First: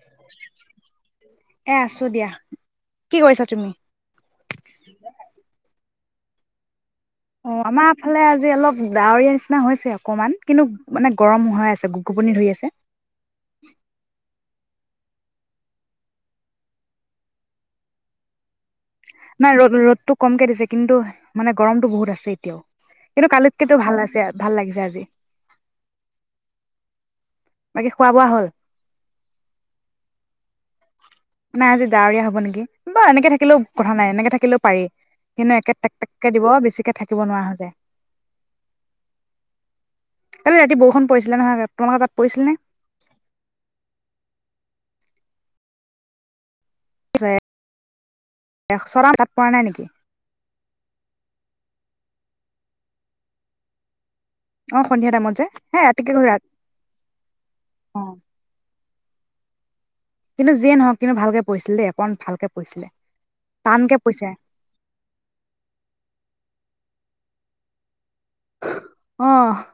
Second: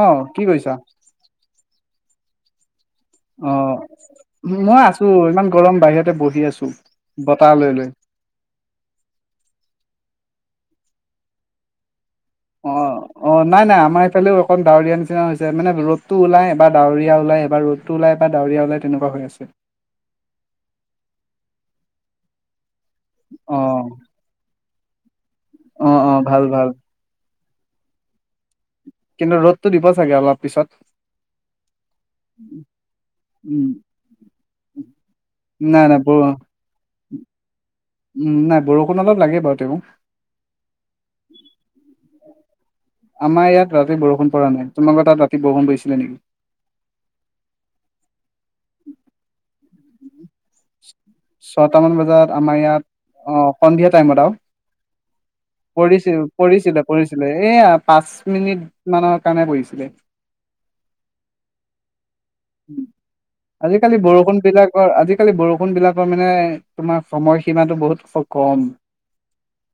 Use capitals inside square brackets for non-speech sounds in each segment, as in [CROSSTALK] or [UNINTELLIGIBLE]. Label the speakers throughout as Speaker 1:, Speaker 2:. Speaker 1: আহ কি কৈছা
Speaker 2: এ আছো দিয়া কি কৰিছা
Speaker 1: অ
Speaker 2: তুমি?
Speaker 1: মই আছো ইমান গৰম বাহিৰতে বহ আছো বতাহ
Speaker 2: অ
Speaker 1: লৈ
Speaker 2: আমাৰ
Speaker 1: লৈ
Speaker 2: ফালে আজি অলপ ডাৱৰীয়া নিচিনা হৈছে আৰু অকণমান কিন্তু মানে গৰম হৈ আছে গ
Speaker 1: অ অ নাই নাই আমাৰ এইফালে অকণ ডাৱৰীয়া নিচিনা হৈছে মানে ৰ'দটো ওলাই এবাৰ ডাৱৰীয়া ওলাই এবাৰ ৰদটো ওলাই এবাৰ ডাৱৰীয়া ওলাই তেনেকুৱা হৈ আছে
Speaker 2: নাই ৰদ ৰ'দটো কমকে দিছে কিন্তু মানে গৰমতটো বহুত আছে এতিয়াও কিন্তু
Speaker 1: অ
Speaker 2: কালিতকেতো ভাল আছে ভাল লাগিছে আজি [UNINTELLIGIBLE]
Speaker 1: অ অ ভাল ভাল
Speaker 2: বাকি খোৱা বোৱা হ'ল?
Speaker 1: কিন্তু ৰ'দটো দিব চাগে অলপ পিছত
Speaker 2: নাই আজি ডাৱৰীয়া হব নেকি, বাৰু এনেকে থাকিলেও
Speaker 1: উম
Speaker 2: কথা নাই এনেকে থাকিলেও পাৰি, কিন্তু একে
Speaker 1: নাই
Speaker 2: টেক
Speaker 1: নাই ব
Speaker 2: টেককে দিব বেছিকে থাকিব নোৱাৰা যায়।
Speaker 1: উম নাই বৰষুণ অলপ লাগে বাৰু তেওঁ
Speaker 2: কালি ৰাতি বৰষুণ পৰিছিলে নহয়, তোমালোকৰ তাত পৰিছিলে নে।
Speaker 1: আমাৰ ইয়াত ৰাতি বৰষুণ পৰা নাই, তোমালোকৰ তাত ৰাতি বৰষুণ পৰিছিলে নেকি?
Speaker 2: [UNINTELLIGIBLE] পৰা নাই নেকি।
Speaker 1: ছয়টা মান বজাত আমাৰ ইয়াত, অ, সন্ধিয়া টাইমত আৰু।
Speaker 2: অ সন্ধিয়া টাইমত যে হে ৰাতিকে
Speaker 1: পৰিছিল, পৰিছিলে পৰিছিলে এয়া
Speaker 2: অ
Speaker 1: পাঁচ মিনিট মানত [UNINTELLIGIBLE] বহিছিলে।
Speaker 2: কিন্তু যিয়ে নহওঁক কিন্তু ভালকে পৰিছিল দেই। অকণ ভালকে পৰিছিলে।
Speaker 1: উম,
Speaker 2: টানকে
Speaker 1: আজিকালি
Speaker 2: পইছে
Speaker 1: বৰষুণ বিলাকৰ, আজিকালি বৰষুণ বিলাকৰ মানে তোমাৰ সময়সীমাটো বহুত স
Speaker 2: অহ,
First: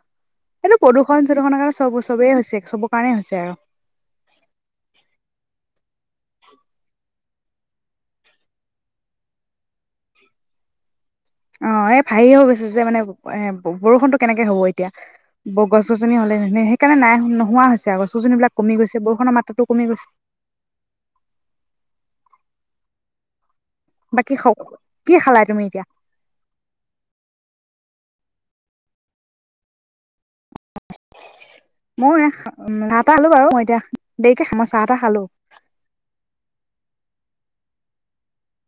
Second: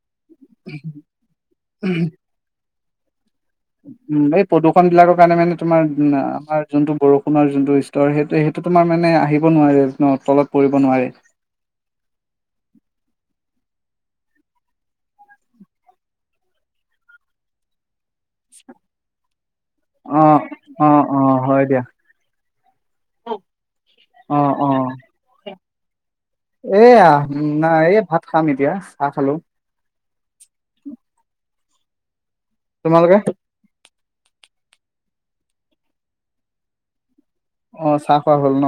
Speaker 2: এইটো প্ৰদূষণ চদূষখনৰ কাৰণে চব চবেই হৈছে চবক কাৰণেই হৈছে আৰু।
Speaker 1: উম, এই প্ৰদূষণ বিলাকৰ কাৰণে মানে তোমাৰ আমাৰ যোনটো বৰষুণৰ যোনটো স্তৰ সেইটো সেইটো তোমাৰ মানে আহিব নোৱাৰে ন, তলত পৰিব নোৱাৰে।
Speaker 2: অ এই হেৰি হৈ গৈছে যে মানে এ বৰষুণতো কেনেকে হ'ব এতিয়া, গছ গছনি হ'লে সেইকাৰণে নাই নোহোৱা হৈছে গছ গছনি বিলাক কমি গৈছে, বৰষুণৰ মাত্ৰাতটো কমি গৈছে।
Speaker 1: অ', অ', অ', [UNINTELLIGIBLE]
Speaker 2: বাকী
Speaker 1: অ,
Speaker 2: খ
Speaker 1: অ,
Speaker 2: কি খালাই তুমি এতিয়া
Speaker 1: এয়া নাই এই ভাত খাম এতিয়া, চাহ খালো।
Speaker 2: [INAUDIBLE] মই এ খা উম,
Speaker 1: তোমালোকে?
Speaker 2: নাপালো বাৰু মই এতিয়া দেৰিকে খাম মই চাহ তাহ খালো।
Speaker 1: অ, চাহ খোৱা হ'ল ন,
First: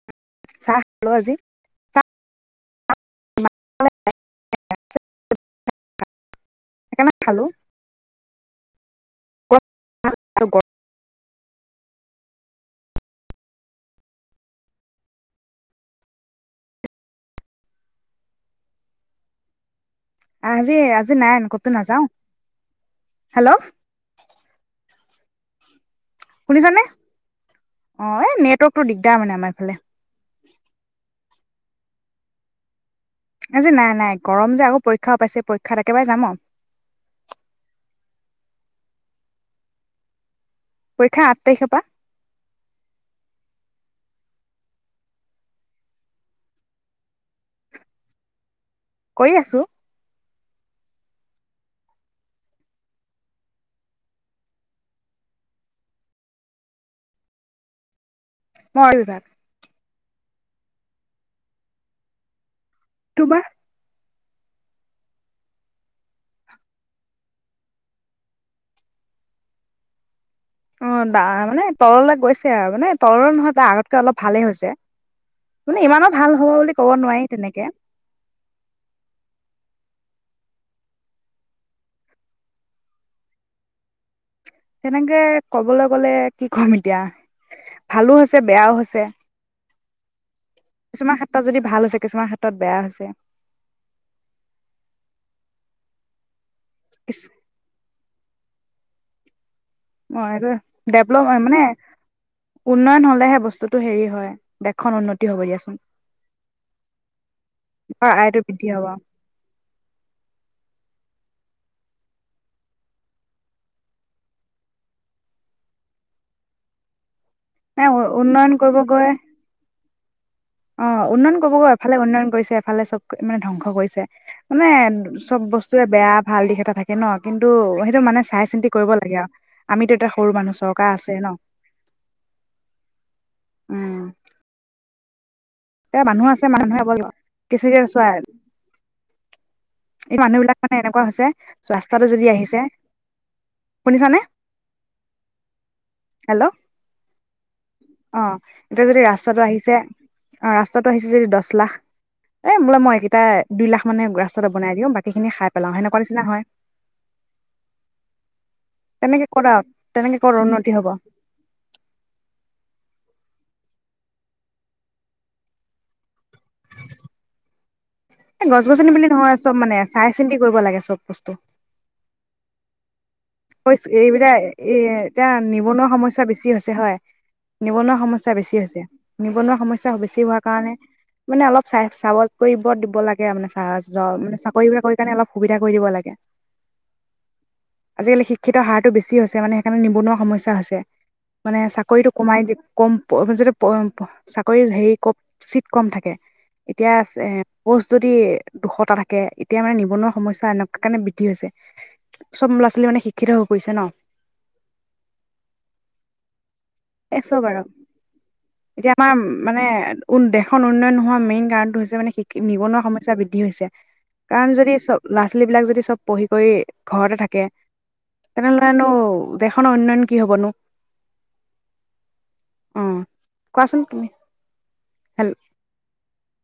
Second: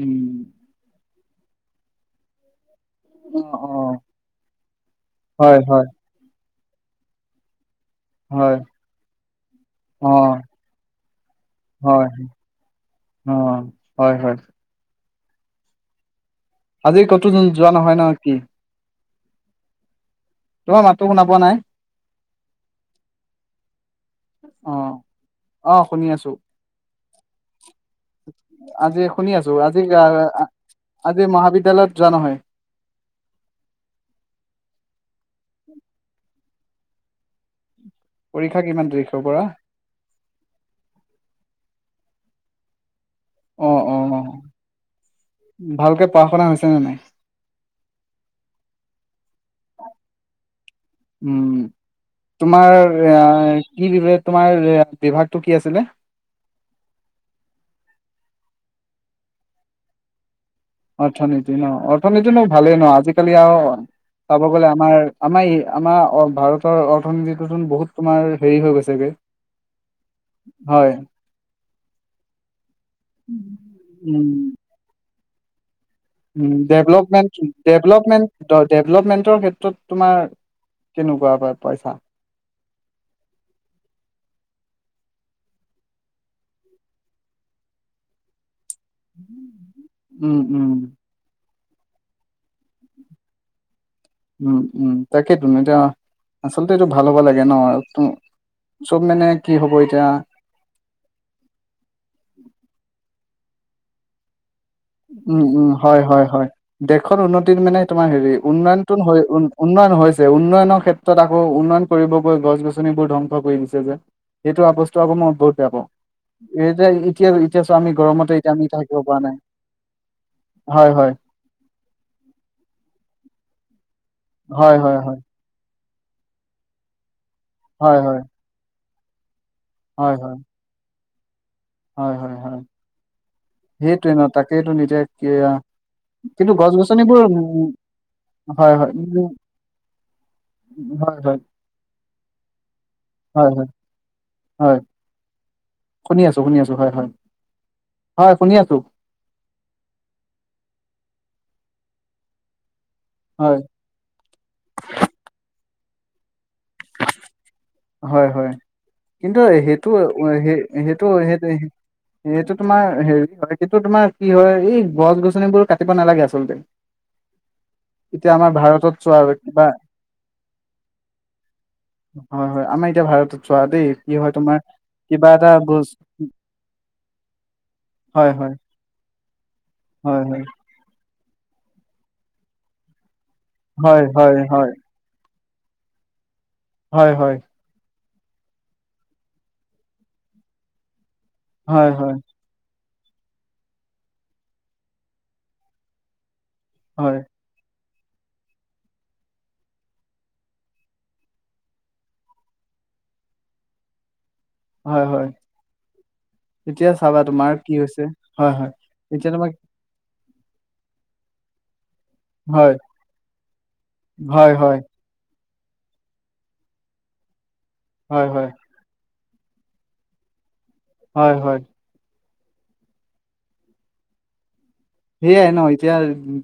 Speaker 1: উম।
Speaker 2: চাহ [UNINTELLIGIBLE] আজি, চাহ
Speaker 1: অ, অ, হয় হয়।
Speaker 2: হে কাণে খালো।
Speaker 1: হয়। অ, হয়। অ, হয় হয়। আজি ক'তো যোৱা নহয় ন কি। তোমাৰ মাতো
Speaker 2: আজি-আজি
Speaker 1: শুনা
Speaker 2: নাই
Speaker 1: পোৱা
Speaker 2: ক'তো নাযাওঁ, হেল্ল'।
Speaker 1: অঁ
Speaker 2: শুনিছানে, অঁ এই নেটৱৰ্কতটো
Speaker 1: আজি
Speaker 2: দিগদাৰ মানে আমাৰ এইফালে।
Speaker 1: এই মহাবিদ্যালয়ত যোৱা নহয়।
Speaker 2: আজি নাই-নাই গৰম যে আকৌ পৰীক্ষাও পাইছে, পৰীক্ষাত একেবাৰে যাম আৰু।
Speaker 1: পৰীক্ষা কিমান তাৰিখৰ পৰা।
Speaker 2: পৰীক্ষা আঠ তাৰিখৰ পৰা।
Speaker 1: অঁ, অ-অ, ভালকে পঢ়া শুনা হৈছে নে নাই।
Speaker 2: কৰি আছো।
Speaker 1: উম, তোমাৰ এ কি বিভাগ তোমাৰ বিভাগটো কি আছিলে।
Speaker 2: [UNINTELLIGIBLE] বিভাগ।
Speaker 1: অৰ্থনীতি ন অৰ্থনীতি নো - ভালেই নহ আজিকালি
Speaker 2: তোমাৰ
Speaker 1: আৰু চাব গ'লে আমাৰ আমাৰ-আমাৰ ভাৰতৰ অৰ্থনীতিটোতোন বহুত তোমাৰ হেৰি হৈ গৈছেগে। হয়
Speaker 2: অঁ দা মানে তললে গৈছে আৰু মানে তললৈ নহয় তাৰ আগতকে অলপ ভালেই হৈছে। মানে ইমানো ভাল হ'ব বুলি ক'ব নোৱাৰি
Speaker 1: ডেভলপমেন্ট
Speaker 2: তেনেকে
Speaker 1: ডেভলপমেন্ট-ডেভলপমেন্টৰ ক্ষেত্ৰত তোমাৰ কেনেকুৱা [UNINTELLIGIBLE] পাইছা।
Speaker 2: তেনেকে ক'বলৈ গলে কি কম এতিয়া, ভালো হৈছে বেয়াও হৈছে
Speaker 1: [UNINTELLIGIBLE] উম উম।
Speaker 2: কিছুমান ক্ষেত্ৰত যদি ভাল হৈছে, কিছুমান ক্ষেত্ৰত বেয়া হৈছে।
Speaker 1: উম উম, তাকেইটো ন এতিয়া আচলতে এইটো ভাল হ'ব
Speaker 2: কিছু
Speaker 1: লাগে ন এক চব মানে কি হ'ব এতিয়া
Speaker 2: অঁ এইটো ডেভলপ মানে উন্নয়ন হলেহে বস্তুটো হেৰি হয়। দেশখন উন্নতি হ'ব
Speaker 1: উম উম,
Speaker 2: দিয়াচোন
Speaker 1: হয় হয়- হয়, দেশত উন্নতিত মানে
Speaker 2: অ
Speaker 1: তোমাৰ হেৰি
Speaker 2: আয়টো বৃদ্ধি হ'ব
Speaker 1: উন্নয়নটো উ উন্নয়ন হৈছে উন্নয়নৰ ক্ষেত্ৰত আকৌ উন্নয়ন কৰিব গৈ গছ গছনিবোৰ ধ্বংস কৰি দিছে যে সেইটো আ বস্তু আকৌ মই বহুত বেয়া পাওঁ, এতিয়া এতিয়া-এতিয়া চোৱা
Speaker 2: নাই
Speaker 1: আমি গৰমতে এতিয়া আমি থাকিব
Speaker 2: গৈ
Speaker 1: পৰা নাই। হয়,
Speaker 2: অঁ
Speaker 1: হয়,
Speaker 2: উন্নয়ন কৰিব গৈ এফালে উন্নয়ন কৰিছে, এফালে চব মানে ধ্বংস কৰিছে। মানে
Speaker 1: হয়, হয়, হয়,
Speaker 2: চব বস্তু [UNINTELLIGIBLE] বেয়া ভাল দিশ এটা থাকে ন। কিন্তু,
Speaker 1: হয়,
Speaker 2: সেইটো
Speaker 1: হয়,
Speaker 2: মানে চাই চিন্তি কৰিব লাগে আৰু। আমিটো এতিয়া
Speaker 1: হয়, হয়,
Speaker 2: সৰু মানুহ, চৰকাৰ আছ [UNINTELLIGIBLE]
Speaker 1: হয় হয় হয়।
Speaker 2: উম
Speaker 1: সেইটোয়ে ন তাকেটো নিজে কিয়া।
Speaker 2: এয়া মানুহ আছে
Speaker 1: কিন্তু গছ
Speaker 2: মানুহে অকল
Speaker 1: গছনিবোৰ উ
Speaker 2: কিছু চোৱা
Speaker 1: হয় হয়
Speaker 2: এই মানুহ বিলাক মানে এনেকুৱা
Speaker 1: হয়
Speaker 2: হৈছে,
Speaker 1: হয়
Speaker 2: চোৱা্থাটো যদি আহিছে,
Speaker 1: হয় হয়
Speaker 2: শুনিছানে?
Speaker 1: হয় শুনি আছো
Speaker 2: হেল্ল'
Speaker 1: শুনি আছো হয় হয়
Speaker 2: অ
Speaker 1: হয় শুনি আছো
Speaker 2: এতিয়া যদি ৰাস্তাটো আহিছে অ ৰাস্তাটো আহিছে যদি দহ লাখ এ বোলে মই [UNINTELLIGIBLE] কেইটা
Speaker 1: হয়
Speaker 2: দুই লাখ মানে বনাই দিওঁ বাকীখিনি হাত পেলাও সেনেকুৱা নিচনা হয়।
Speaker 1: হয় হয়
Speaker 2: তেনেকে
Speaker 1: কিন্তু
Speaker 2: ক'ত আৰু
Speaker 1: সেইটো
Speaker 2: তেনেকে ক'ত
Speaker 1: সেই
Speaker 2: উন্নতি হব
Speaker 1: সেইটো সেইটো সেইটো তোমাৰ হেৰি হয় কিনটো তোমাৰ কি হয় এই গছ গছনিবোৰ কাটিব নালাগে আচলতে। এতিয়া
Speaker 2: এ
Speaker 1: আমাৰ
Speaker 2: গছ গছনি
Speaker 1: ভাৰতত
Speaker 2: বুলি
Speaker 1: চোৱা
Speaker 2: নহয় চব
Speaker 1: কিবা
Speaker 2: মানে চাই চিন্তি কৰিব লাগে চব বস্তু।
Speaker 1: হয় হয় আমাৰ এতিয়া ভাৰত
Speaker 2: ক এইবিলাক এ এতিয়া
Speaker 1: এটা
Speaker 2: নিবনুৱা
Speaker 1: বজ
Speaker 2: সমস্যা বেছি হৈছে হয় নিবনুৱা
Speaker 1: হয়
Speaker 2: সমস্যা
Speaker 1: হয়
Speaker 2: বেছি হৈছে নিবনুৱা সমস্যা বেছি
Speaker 1: হয়
Speaker 2: হোৱাৰ
Speaker 1: হয়
Speaker 2: কাৰণে মানে অলপ চাই চাপ্ট্ কৰিব দিব লাগে। মানে চাহ
Speaker 1: হয়
Speaker 2: চাকৰি
Speaker 1: হয়
Speaker 2: বিাক কাৰণে অলপ সুবিধা কৰি দিব লাগে।
Speaker 1: হয় হয়।
Speaker 2: আজিকালি শিক্ষিতৰ হাৰটো বেছি হৈছে মানে সেইকাৰণে নিবনুৱা সমস্যা হৈছে। মানে
Speaker 1: হয় হয় হয়
Speaker 2: চাকৰিতটো কমাই দি কম যাতে চাকৰি হেৰি চিট কম থাকে। এতিয়া
Speaker 1: হয়
Speaker 2: আছে পোস্ট যদি দুশটাা থাকে এতিয়া মানে নিবনুৱা সমস্যা এনেকুৱা কাৰণে বৃদ্ধি হৈছে চব আজি কালি মানে শিক্ষিত হৈ পৰিছে ন।
Speaker 1: হয় হয়। তেতিয়া
Speaker 2: এ
Speaker 1: চাবা
Speaker 2: চব
Speaker 1: তোমাৰ
Speaker 2: আৰু
Speaker 1: কি হৈছে হয় হয় তেতিয়া তোমাৰ
Speaker 2: উ দেশখন উন্নয়ন হোৱা মেইন কাৰণটো হৈছে মানে
Speaker 1: হয়
Speaker 2: নিবনুৱা সমস্যা বৃদ্ধি হৈছে কাৰণ
Speaker 1: হয়
Speaker 2: যদি
Speaker 1: হয়
Speaker 2: চব ছী বিলাক যদি চব পঢ়ি কৰি ঘৰতে থাকে
Speaker 1: হয় হয়
Speaker 2: [UNINTELLIGIBLE] দেখনৰ উন্নয়ন কি হ'বনো।
Speaker 1: হয় হয়।
Speaker 2: অ কোৱাচোন কিনি
Speaker 1: সেয়াই নহ এতিয়া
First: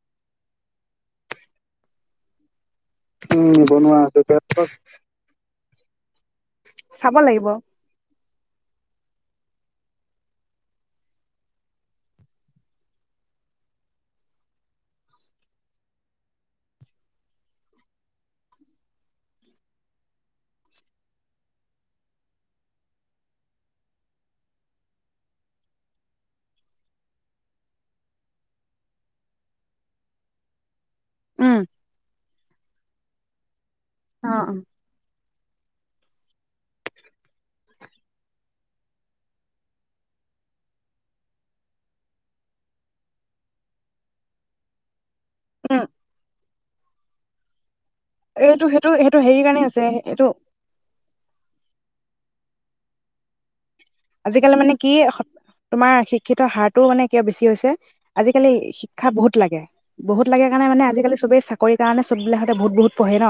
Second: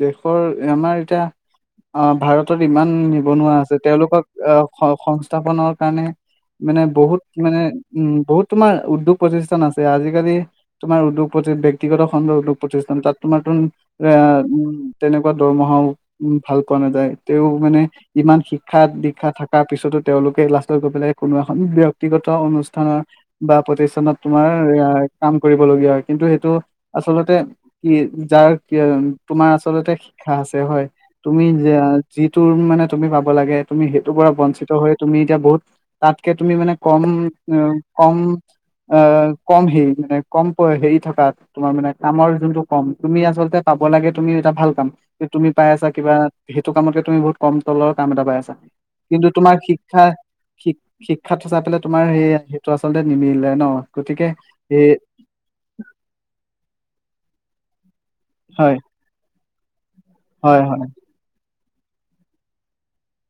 Speaker 1: দেশৰ আমাৰ এতিয়া অ ভাৰত ইমান নিবনুৱা আছে তেওঁলোকক আহ সংস্থাপনৰ কাৰণে মানে
Speaker 2: চাব
Speaker 1: বহুত
Speaker 2: লাগিব
Speaker 1: মানে উম বহুত তোমাৰ উদ্যোগ প্ৰতিষ্ঠান আছে আজিকালি তোমাৰ উদ্যোগ প্ৰতি ব্যক্তিগত খণ্ড উদ্যোগ প্ৰতিষ্ঠান তাত তোমাৰ তোন এ তেনেকুৱা দৰমহাও উ ভাল পোৱা নেযায় তেওঁ মানে ইমান শিক্ষা দীক্ষা থকাৰ পিছতো তেওঁলোকে লাষ্টত গৈ পেলাই কোনো এখন ব্যক্তিগত অনুষ্ঠানৰ বা প্ৰতিষ্ঠানত তোমাৰ এ কাম কৰিব লগীয়া হয় কিন্তু সেইটো আচলতে কি যাৰ তোমাৰ আচলতে শিক্ষা আছে হয় তুমি
Speaker 2: উম
Speaker 1: যে যিটো মানে তুমি পাব লাগে তুমি সেইটোৰ
Speaker 2: অ
Speaker 1: পৰা
Speaker 2: উম
Speaker 1: বঞ্চিত হৈ তুমি এতিয়া বহুত তাতকে তুমি মানে কম কম আহ কম হে মানে কম হেৰি থকা তোমাৰ মানে কামৰ যোনটো কম তুমি আচলতে পাব লাগে তুমি এটা ভাল কাম তুমি পাই আছা কিবা সেইটো কামতকে তুমি বহুত কম তলৰ কাম এটা পাই আছা
Speaker 2: এইটো সেইটো সেইটো
Speaker 1: কিন্তু
Speaker 2: হেৰি
Speaker 1: তোমাৰ
Speaker 2: কাৰণে আছে
Speaker 1: শিক্ষা
Speaker 2: এইটো
Speaker 1: শিক্ষাতো চাই পেলাই তোমাৰ সেই সেইটো আচলতে নিমিলে ন গতিকে
Speaker 2: আজিকালি মানে
Speaker 1: এই
Speaker 2: কি তোমাৰ শিক্ষিত হাৰটো মানে কিয় বেছি হৈছে আজিকালি
Speaker 1: হয়
Speaker 2: শিক্ষা বহুত লাগে বহুত লাগে
Speaker 1: হয়
Speaker 2: কাৰণে
Speaker 1: হয়
Speaker 2: মানে আজিকালি চবেই চা কৰি কাৰণে চববিলাকহঁতে বহুত বহুত পঢ়ে ন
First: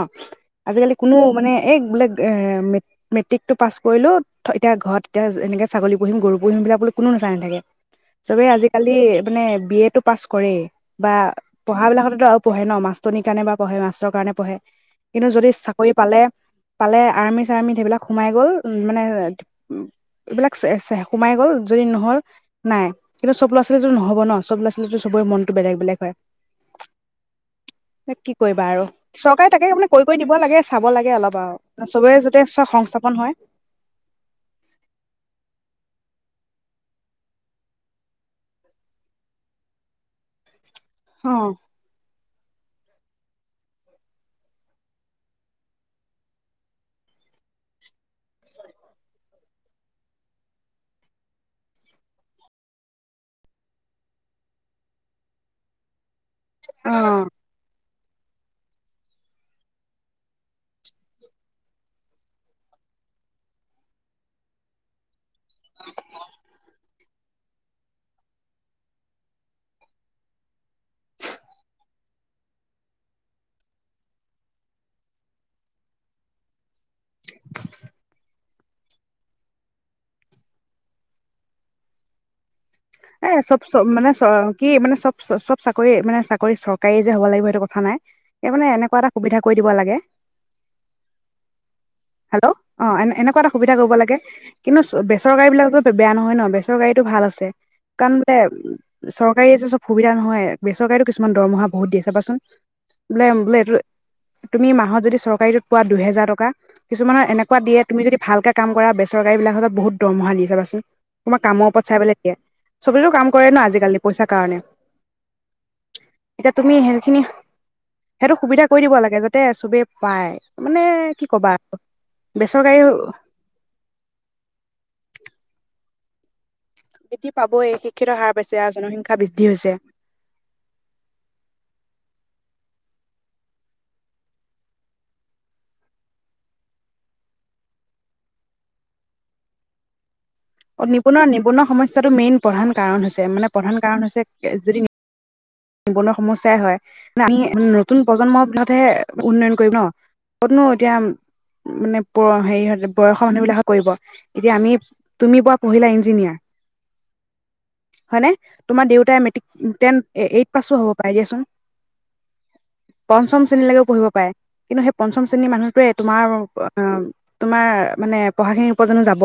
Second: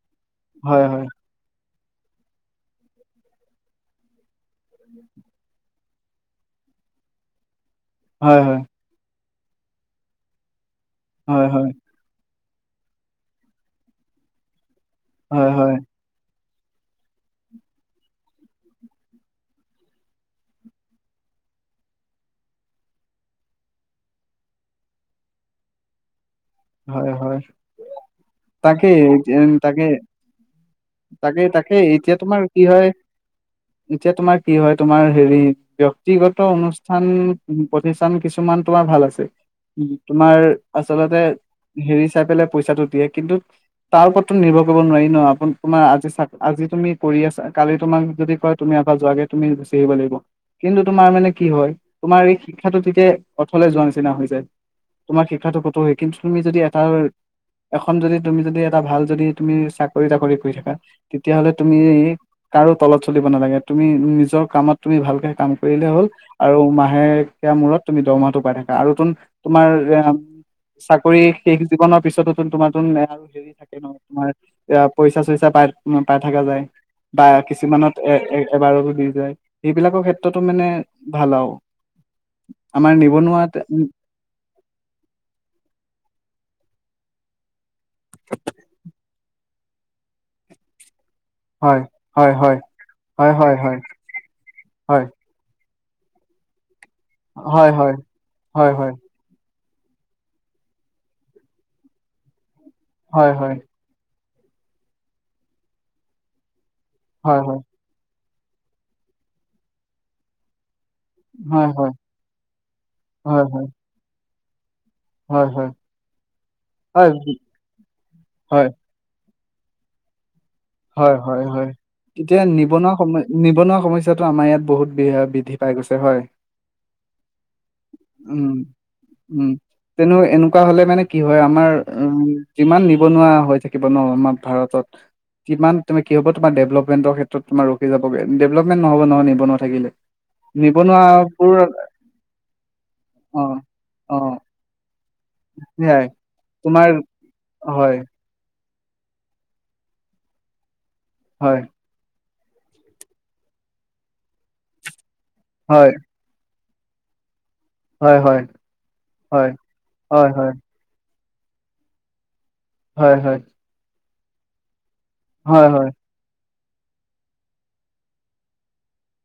Speaker 1: হয়
Speaker 2: আজিকালি
Speaker 1: হয়
Speaker 2: কোনো মানে এই বোলে এ মে মেট্ৰিক টো পাছ কৰিলো এতিয়া ঘৰত এতিয়া এনেকে ছাগলী পুহিম গৰু পুহিম বোলে কোনো নেচাই নাথাকে
Speaker 1: হয়
Speaker 2: চবেই
Speaker 1: হয়
Speaker 2: আজিকালি মানে বি এ তটো পাছ কৰেই বা
Speaker 1: হয় হয়
Speaker 2: পঢ়া বিলাকততো আও পঢ়ে ন মাছটনীৰ কাৰণে বা পঢ়ে‌ মাষ্টাৰৰ কাৰণে পঢ়ে কিন্তু যদি
Speaker 1: হয় হয়
Speaker 2: চাকৰি পালে পালে আৰ্মি চাৰ্মি সেইবিলাক সোমাই গ'ল মানে এইবিলাক ছে ছে সোমাই গ'ল যদি নহ'ল নাই কিন্তু সব ল'ৰা ছোৱালীতো নহ'ব ন চব ল'ৰা ছোৱালীতো চবৰে মনটো বেলেগ বেলেগ হয়
Speaker 1: হয় হয়
Speaker 2: কি কৰিবা আৰু
Speaker 1: তাকেই
Speaker 2: চৰকাৰে
Speaker 1: তাকে
Speaker 2: মানে কৈ কৈ দিব লাগে চাব লাগে অলপ
Speaker 1: তাকে তাকে
Speaker 2: আৰু চবৰে
Speaker 1: এতিয়া
Speaker 2: যাতে
Speaker 1: তোমাৰ কি হয়
Speaker 2: সংস্থাপন
Speaker 1: এতিয়া তোমাৰ কি হয় তোমাৰ হেৰি ব্যক্তিগত অনুষ্ঠান প্ৰতিষ্ঠান কিছুমান তোমাৰ ভাল আছে তোমাৰ আচলতে
Speaker 2: অ
Speaker 1: হেৰী চাই পেলাই পইচাটো দিয়ে কিন্তু তাৰ ওপৰতো নিৰ্ভৰ কৰিব নোৱাৰি ন আপ তোমাৰ আজি চ আজি তুমি কৰি আছা কালি তোমাক যদি কয় তুমি ইয়াৰ পা যোৱাগে তুমি গুচি আহিব লাগিব কিন্তু তোমাৰ মানে কি হয় তোমাৰ এই শিক্ষাটো তেতিয়া অথলে যোৱা নিচিনা হৈ যায় তোমাৰ শিক্ষাটো ক'তো হয় কিন্তু তুমি যদি এটা
Speaker 2: অ
Speaker 1: এস যদি তুমি যদি এটা ভাল যদি তুমি চাকৰি তাকৰি কৰি থাকা তেতিয়াহ'লে তুমি কাৰো তলত চলিব নেলাগে তুমি নিজৰ কামত তুমি ভালকে কাম কৰিলে হ'ল আৰু মাহেকীয়া মূৰত তুমি দৰমাহাটো পাই থাকা আৰু তোন তোমাৰ এ চাকৰি শেষ জীৱনৰ পিছত তোমাৰোন আৰু হেৰি থাকে ন তোমাৰ পইচা চইচা প পাই থকা যায় বা কিছুমানত এ এ এবাৰতো দি যায় সেইবিলাকৰ ক্ষেত্ৰতো মানে ভাল আৰু আমাৰ
Speaker 2: এ
Speaker 1: নিবনুৱাত
Speaker 2: চব
Speaker 1: উম,
Speaker 2: চব মানে চ কি মানে চব চব চৰি মানে চাকৰি চৰকাৰী যে হ'ব লাগিব সেইটো কথা নাই স মানে এনেকুৱা এটা সুবিধা কৰি দিব লাগে
Speaker 1: হয় হয়
Speaker 2: হেল্ল'
Speaker 1: হয়
Speaker 2: অ এ
Speaker 1: হয়
Speaker 2: এনেকুৱা এটা
Speaker 1: হয়
Speaker 2: সুবিধা
Speaker 1: হয়
Speaker 2: কৰিব লাগে কিন্তু
Speaker 1: হয়
Speaker 2: বেচৰকাৰী বিলাকত বেয়া নহয় ন বে গাড়ীতটো ভাল আছে
Speaker 1: হয় হয়
Speaker 2: কাৰণ বোলে
Speaker 1: হয় হয়
Speaker 2: চৰকাৰী আছে চ সুবিধা নহয় বেচৰকাৰীো কিছুমান দৰমহা বহুত দিয়ে চাবাচোন
Speaker 1: হয়
Speaker 2: ব্লেম
Speaker 1: হয়
Speaker 2: ব্লে তুমি মাহত যদি চৰকাৰীটোত পোৱা দুহেজাৰ টকা কিছুমান
Speaker 1: হয়
Speaker 2: এনেকুৱা
Speaker 1: হয়
Speaker 2: দিয়েুমি যদি ভালকে কাম কৰা বেচৰকাৰী বিলাকত বহুত দৰমহা দিছে বাাচোন তোমাৰ কামৰ
Speaker 1: হয়
Speaker 2: ওপৰত
Speaker 1: হয়
Speaker 2: চাই পেলাই এতিয়া চবিলে কাম
Speaker 1: হয়
Speaker 2: কৰে ন
Speaker 1: হয়
Speaker 2: আজিকালি পইচা কাৰণ
Speaker 1: হয় হয়
Speaker 2: এতিয়া তুমি সেন
Speaker 1: হয়
Speaker 2: খিনি সেইটো সুবিধা
Speaker 1: হয়
Speaker 2: কৰি দিব লাগে যা তাতে চবেই পায় মানে
Speaker 1: হয়
Speaker 2: কি
Speaker 1: হয়
Speaker 2: ক'বা
Speaker 1: হয়
Speaker 2: আৰু
Speaker 1: এতিয়া
Speaker 2: বেচৰকাৰী
Speaker 1: নিবনুৱা সম নিবনুৱা সমস্য়াতটো আমাৰ ইয়াত বহুত বৃদ্ধি পাই গৈছে হয়
Speaker 2: বৃদ্ধি পাবই শিক্ষিত হাৰ
Speaker 1: উম
Speaker 2: পাইছে আৰু জনসংখ্যা বৃদ্ধি
Speaker 1: উম
Speaker 2: হৈছে।
Speaker 1: তেনে এনেকুৱা হলে মানে কি হয় আমাৰ উ যিমান নিবনুৱা হৈ থাকিব ন আমাৰ ভাৰতত কিমান তুম কি হব তোমাৰ ডেভেলপমেণ্টৰ ক্ষেত্ৰত তোমাৰ ৰখি যাবৈেভলপমেণ্ নহবহয় নিবনুৱা থিলে
Speaker 2: অ নিবনুৱা নিবনুৱা সমস্্যাটো মেইন প্ৰধান কাৰণ হৈছে
Speaker 1: অ
Speaker 2: মানে প্ৰধান কাৰণ
Speaker 1: অ
Speaker 2: হৈছে যদি
Speaker 1: সেয়াই
Speaker 2: জীৱনৰ সমস্য়াই হয়
Speaker 1: তোমাৰ
Speaker 2: আমি
Speaker 1: হয়
Speaker 2: নতুন প্ৰজন্মৰ উনতহে উন্নয়ন কৰিব ন কতনো এতিয়া
Speaker 1: হয়
Speaker 2: মানে হেৰি বয়সৰ মানুহ বিলাকে কৰিব এতিয়া আমি তুমি বোৱা পঢ়িলা
Speaker 1: হয়
Speaker 2: ইঞ্জিনিয়াৰ হয় ন তোমাৰ দেউতাই মেটিক
Speaker 1: হয় হয় হয়
Speaker 2: হ'ব পাই দিয়াচোন
Speaker 1: হয় হয়
Speaker 2: পঞ্চম শ্ৰেণীলৈকেও পঢ়িব পাৰে কিন্তু সেই পঞ্চম শ্ৰেণীৰ
Speaker 1: হয়
Speaker 2: মানুহটোৱে
Speaker 1: হয়
Speaker 2: তোমাৰ অ তোমাৰ মানে পঢ়াখিনিৰ উপৰত যানো যাব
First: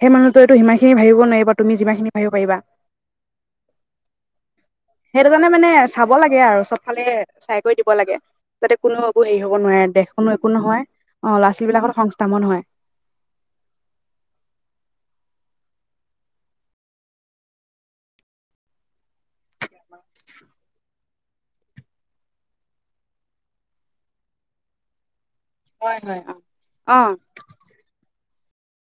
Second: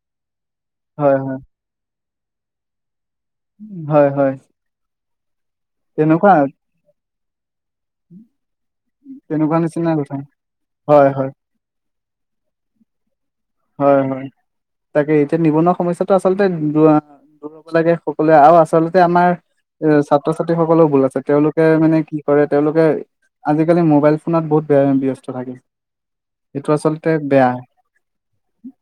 Speaker 2: সেই মানুহ ত এই সিমানখিনি
Speaker 1: হয়
Speaker 2: ভাবিব
Speaker 1: হয়
Speaker 2: নোৱাৰিব তুমি যিমানখিনি পাৰিবা
Speaker 1: হয় হয়
Speaker 2: জানে মানে চাব
Speaker 1: তেনেকুৱা
Speaker 2: লাগে আৰু চবফালে চাই দিব লাগে যাতে কোনো একো হেৰি হ'ব
Speaker 1: তেনেকুৱা
Speaker 2: নোৱাৰে
Speaker 1: নিচিনা
Speaker 2: দেশ
Speaker 1: কথা
Speaker 2: কোনো একো নহয়
Speaker 1: হয়
Speaker 2: অ
Speaker 1: হয়
Speaker 2: ল'ৰা ছোৱালী বিলাকত সংচ তামন হয়
Speaker 1: হয় হয় তাকে এতিয়া নিবনুৱা সমস্যাটো আচলতে দু আ দুষ হ'ব লাগে সকলোৱে আৰু আচলতে আমাৰ এ ছাত্ৰ ছাত্ৰী সকলেও ভুল আছে তেওঁলোকে মানে কি কৰে তেওঁলোকে আজিকালি মোবাইল ফোনত বহুত বেয়া ব্যস্ত থাকে
Speaker 2: হয় হয়
Speaker 1: সেইটো
Speaker 2: অ অ
Speaker 1: আচলতে বেয়া উম